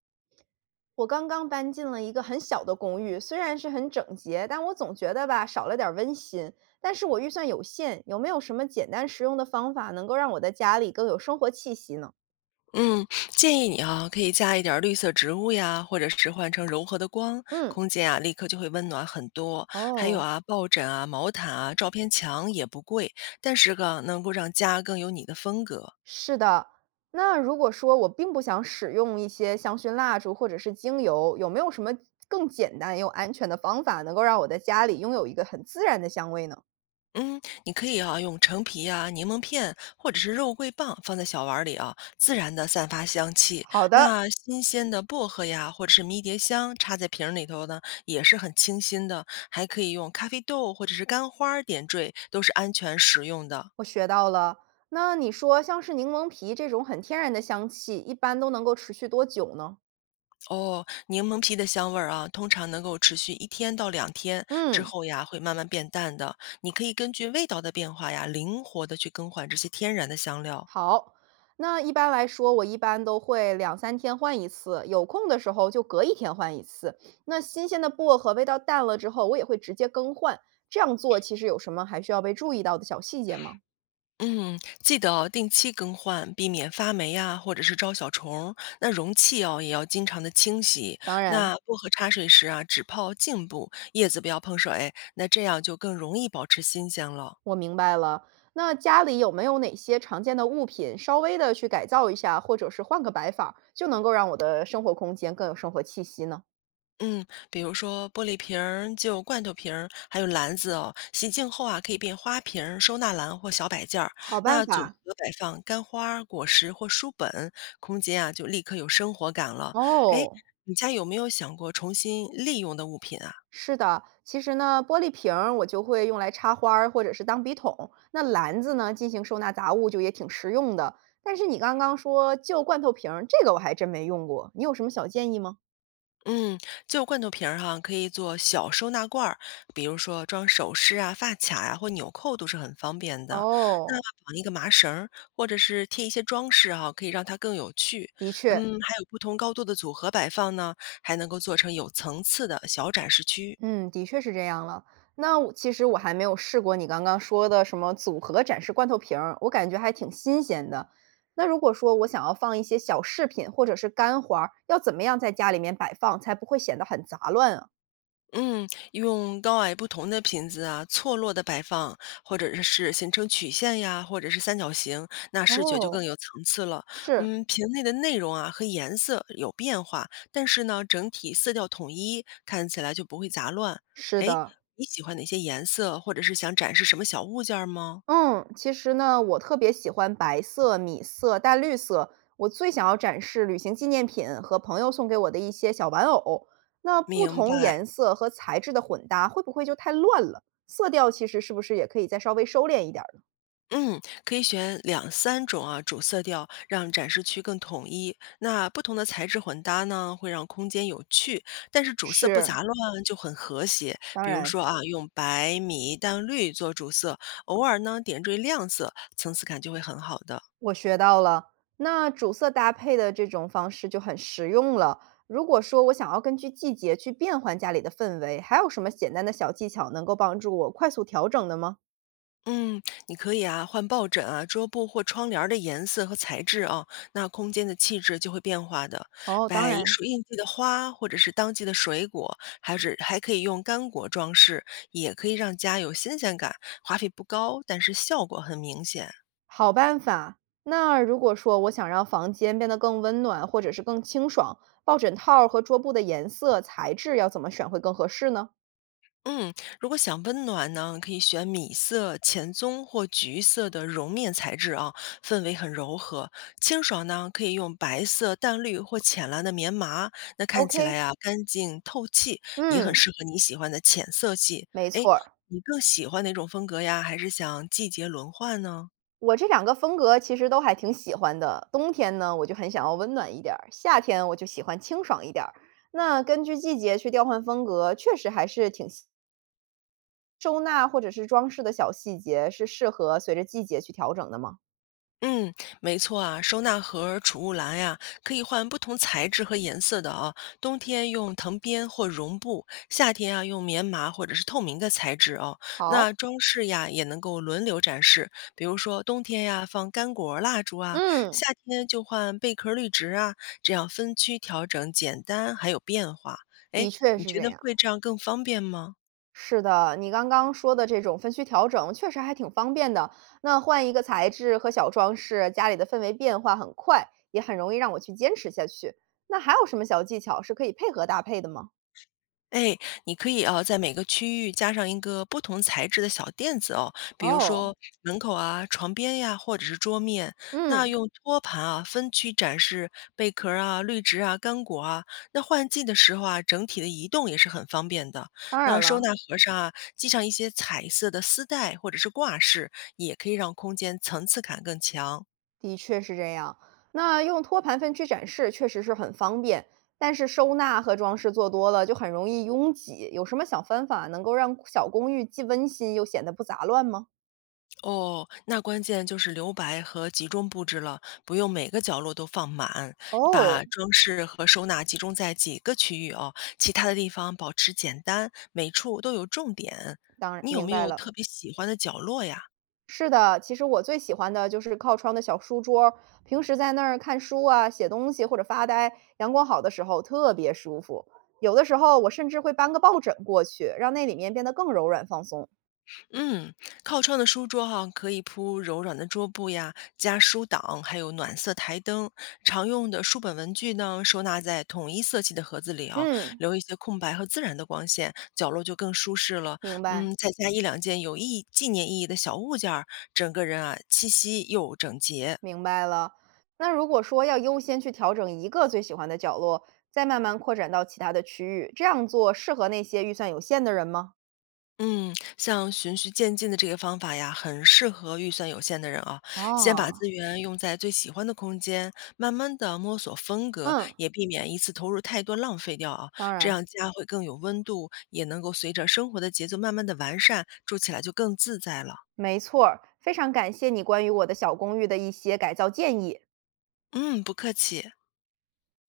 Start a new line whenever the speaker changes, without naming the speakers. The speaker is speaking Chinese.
我刚刚搬进了一个很小的公寓，虽然是很整洁，但我总觉得吧少了点儿温馨。但是我预算有限，有没有什么简单实用的方法能够让我的家里更有生活气息呢？
嗯，建议你啊，可以加一点儿绿色植物呀，或者是换成柔和的光，
嗯，
空间啊立刻就会温暖很多。还有
哦，
啊，抱枕啊、毛毯啊、照片墙也不贵，但是个能够让家更有你的风格。
是的。那如果说我并不想使用一些香薰蜡烛或者是精油，有没有什么更简单又安全的方法能够让我的家里拥有一个很自然的香味呢？
嗯，你可以啊，用橙皮呀、柠檬片或者是肉桂棒放在小碗儿里啊，自然的散发香气。
好的，
那新鲜的薄荷呀，或者是迷迭香插在瓶儿里头呢，也是很清新的。还可以用咖啡豆或者是干花儿点缀，都是安全实用的。
我学到了。那你说像是柠檬皮这种很天然的香气，一般都能够持续多久呢？
哦，柠檬皮的香味儿啊，通常能够持续一天到两天，之
嗯，
后呀会慢慢变淡的。你可以根据味道的变化呀，灵活的去更换这些天然的香料。
好。那一般来说，我一般都会两三天换一次，有空的时候就隔一天换一次。那新鲜的薄荷味道淡了之后，我也会直接更换。这样做其实有什么还需要被注意到的小细节吗？
嗯，记得哦，定期更换，避免发霉啊，或者是招小虫儿，那容器哦，也要经常的清洗。
当然，
那薄荷茶水时啊，只泡茎部，叶子不要碰水。那这样就更容易保持新鲜了。
我明白了。那家里有没有哪些常见的物品，稍微的去改造一下，或者是换个摆法儿就能够让我的生活空间更有生活气息呢？
嗯，比如说玻璃瓶儿、旧罐头瓶儿，还有篮子哦，洗净后啊，可以变花瓶儿、收纳篮或小摆件儿。
好办
那组
法。
合摆放干花儿、果实或书本，空间啊就立刻有生活感了。哎，
哦，
你家有没有想过重新利用的物品啊？
是的，其实呢，玻璃瓶儿我就会用来插花儿或者是当笔筒，那篮子呢，进行收纳杂物就也挺实用的。但是你刚刚说旧罐头瓶儿，这个我还真没用过，你有什么小建议吗？
嗯，旧罐头瓶儿哈，可以做小收纳罐儿，比如说装首饰啊、发卡呀、或纽扣都是很方便的。那
哦，
绑一个麻绳儿，或者是贴一些装饰哈、可以让它更有趣。
的确，
嗯，还有不同高度的组合摆放呢，还能够做成有层次的小展示区。
嗯，的确是这样了。那我其实还没有试过你刚刚说的什么组合展示罐头瓶儿，我感觉还挺新鲜的。那如果说我想要放一些小饰品或者是干花儿，要怎么样在家里面摆放，才不会显得很杂乱啊？
嗯，用高矮不同的瓶子啊，错落的摆放，或者是形成曲线呀，或者是三角形，那视觉就
哦，
更有层次了。
是
嗯，瓶内的内容啊和颜色有变化，但是呢，整体色调统一，看起来就不会杂乱。
是
哎，
的，
你喜欢哪些颜色，或者是想展示什么小物件儿吗？
嗯，其实呢，我特别喜欢白色、米色、淡绿色。我最想要展示旅行纪念品和朋友送给我的一些小玩偶。那不
明
同
白。
颜色和材质的混搭会不会就太乱了？色调其实是不是也可以再稍微收敛一点儿呢？
嗯，可以选两三种啊主色调，让展示区更统一。那不同的材质混搭呢，会让空间有趣，但是主色不
是，
杂乱就很和谐。
当
比如
然，
说啊，用白、米、淡绿做主色，偶尔呢点缀亮色，层次感就会很好的。
我学到了。那主色搭配的这种方式就很实用了。如果说我想要根据季节去变换家里的氛围，还有什么简单的小技巧能够帮助我快速调整的吗？
嗯，你可以啊，换抱枕啊、桌布或窗帘儿的颜色和材质啊，那空间的气质就会变化的。
哦，当
摆一
然。
术应季的花，或者是当季的水果，还是还可以用干果装饰，也可以让家有新鲜感，花费不高，但是效果很明显。
好办法。那如果说我想让房间变得更温暖，或者是更清爽，抱枕套儿和桌布的颜色、材质要怎么选会更合适呢
嗯，如果想温暖呢，可以选米色、浅棕或橘色的绒面材质啊，氛围很柔和。清爽呢，可以用白色、淡绿或浅蓝的棉麻，那看起来
？OK，
呀、干净透气，也很
嗯，
适合你喜欢的浅色系。
没
哎，
错儿，
你更喜欢哪种风格呀？还是想季节轮换呢？
我这两个风格其实都还挺喜欢的。冬天呢，我就很想要温暖一点儿；夏天我就喜欢清爽一点儿。那根据季节去调换风格，确实还是挺细，收纳或者是装饰的小细节是适合随着季节去调整的吗？
嗯，没错啊，收纳盒儿、储物篮呀，可以换不同材质和颜色的啊。冬天用藤编或绒布，夏天啊用棉麻或者是透明的材质哦。那
好，
装饰呀也能够轮流展示，比如说冬天呀放干果儿蜡烛啊，
嗯，
夏天就换贝壳儿绿植啊，这样分区调整，简单还有变化。
的
哎，
确
你
是
觉
这
得
样。
会这样更方便吗？
是的，你刚刚说的这种分区调整确实还挺方便的。那换一个材质和小装饰，家里的氛围变化很快，也很容易让我去坚持下去。那还有什么小技巧是可以配合搭配的吗？
哎，你可以啊，在每个区域加上一个不同材质的小垫子哦，比如
哦，
说门口啊、床边呀，或者是桌面。那
嗯，
用托盘啊分区展示贝壳儿啊、绿植啊、干果啊。那换季的时候啊，整体的移动也是很方便的。
当然
那收
了，
纳盒上啊，系上一些彩色的丝带或者是挂饰，也可以让空间层次感更强。
的确是这样。那用托盘分区展示确实是很方便，但是收纳和装饰做多了就很容易拥挤。有什么小方法能够让小公寓既温馨又显得不杂乱吗？
哦，那关键就是留白和集中布置了，不用每个角落都放满，
哦，
把装饰和收纳集中在几个区域哦，其他的地方保持简单，每处都有重点。
当然
你有
明
没
白
有
了。
特别喜欢的角落呀？
是的，其实我最喜欢的就是靠窗的小书桌，平时在那儿看书啊、写东西或者发呆，阳光好的时候特别舒服。有的时候我甚至会搬个抱枕过去，让那里面变得更柔软放松。
嗯，靠窗的书桌哈、可以铺柔软的桌布呀，加书挡，还有暖色台灯。常用的书本文具呢，收纳在统一色系的盒子里啊，
嗯，
留一些空白和自然的光线，角落就更舒适了。
明白，
嗯，再加一两件有意义、纪念意义的小物件儿，整个人啊，气息又整洁。
明白了。那如果说要优先去调整一个最喜欢的角落，再慢慢扩展到其他的区域，这样做适合那些预算有限的人吗？
嗯，像循序渐进的这个方法呀，很适合预算有限的人啊。先把
哦，
资源用在最喜欢的空间，慢慢的摸索风格，
嗯，
也避免一次投入太多浪费掉啊。
当
这
然，
样家会更有温度，也能够随着生活的节奏慢慢的完善，住起来就更自在了。
没错儿。非常感谢你关于我的小公寓的一些改造建议。
嗯，不客气。